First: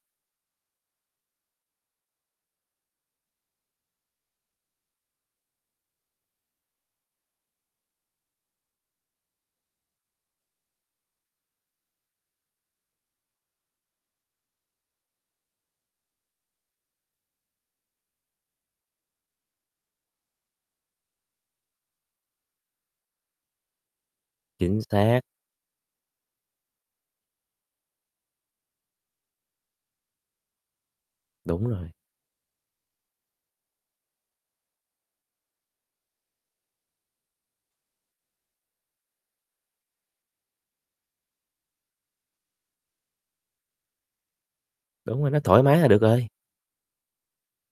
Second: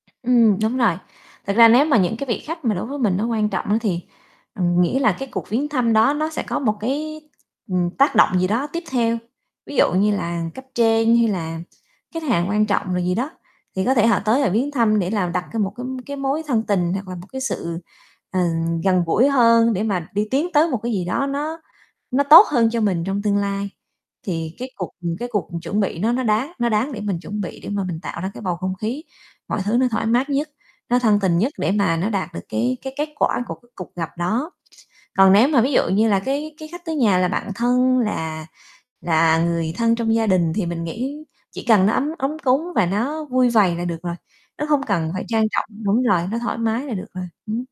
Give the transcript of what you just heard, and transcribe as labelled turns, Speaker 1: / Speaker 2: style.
Speaker 1: Ừm, đúng rồi. Thực ra nếu mà những cái vị khách mà đối với mình nó quan trọng á thì, ừm, nghĩa là cái cuộc viếng thăm đó nó sẽ có một cái, ừm, tác động gì đó tiếp theo. Ví dụ như là cấp trên, hay là khách hàng quan trọng rồi gì đó, thì có thể họ tới họ viếng thăm để là đặt ra một cái cái mối thân tình, hoặc là một cái sự, ờ, gần gũi hơn để mà đi tiến tới một cái gì đó nó nó tốt hơn cho mình trong tương lai. Thì cái
Speaker 2: Chính
Speaker 1: cuộc, ừm,
Speaker 2: xác.
Speaker 1: cái cuộc chuẩn bị nó nó đáng nó đáng để mình chuẩn bị để mà mình tạo ra cái bầu không khí, mọi thứ nó thoải mát nhất, nó thân tình nhất
Speaker 2: Đúng
Speaker 1: để
Speaker 2: rồi.
Speaker 1: mà nó đạt được cái cái kết quả của cái cuộc gặp đó. Còn nếu mà ví dụ như là cái cái khách tới nhà là bạn thân là là người thân trong gia đình thì mình nghĩ chỉ cần nó ấm ấm cúng và nó vui vầy là được rồi, nó không cần
Speaker 2: Đúng
Speaker 1: phải
Speaker 2: rồi, nó
Speaker 1: trang
Speaker 2: thoải
Speaker 1: trọng.
Speaker 2: mái là được
Speaker 1: Đúng rồi,
Speaker 2: rồi.
Speaker 1: nó thoải mái là được rồi. Ừm.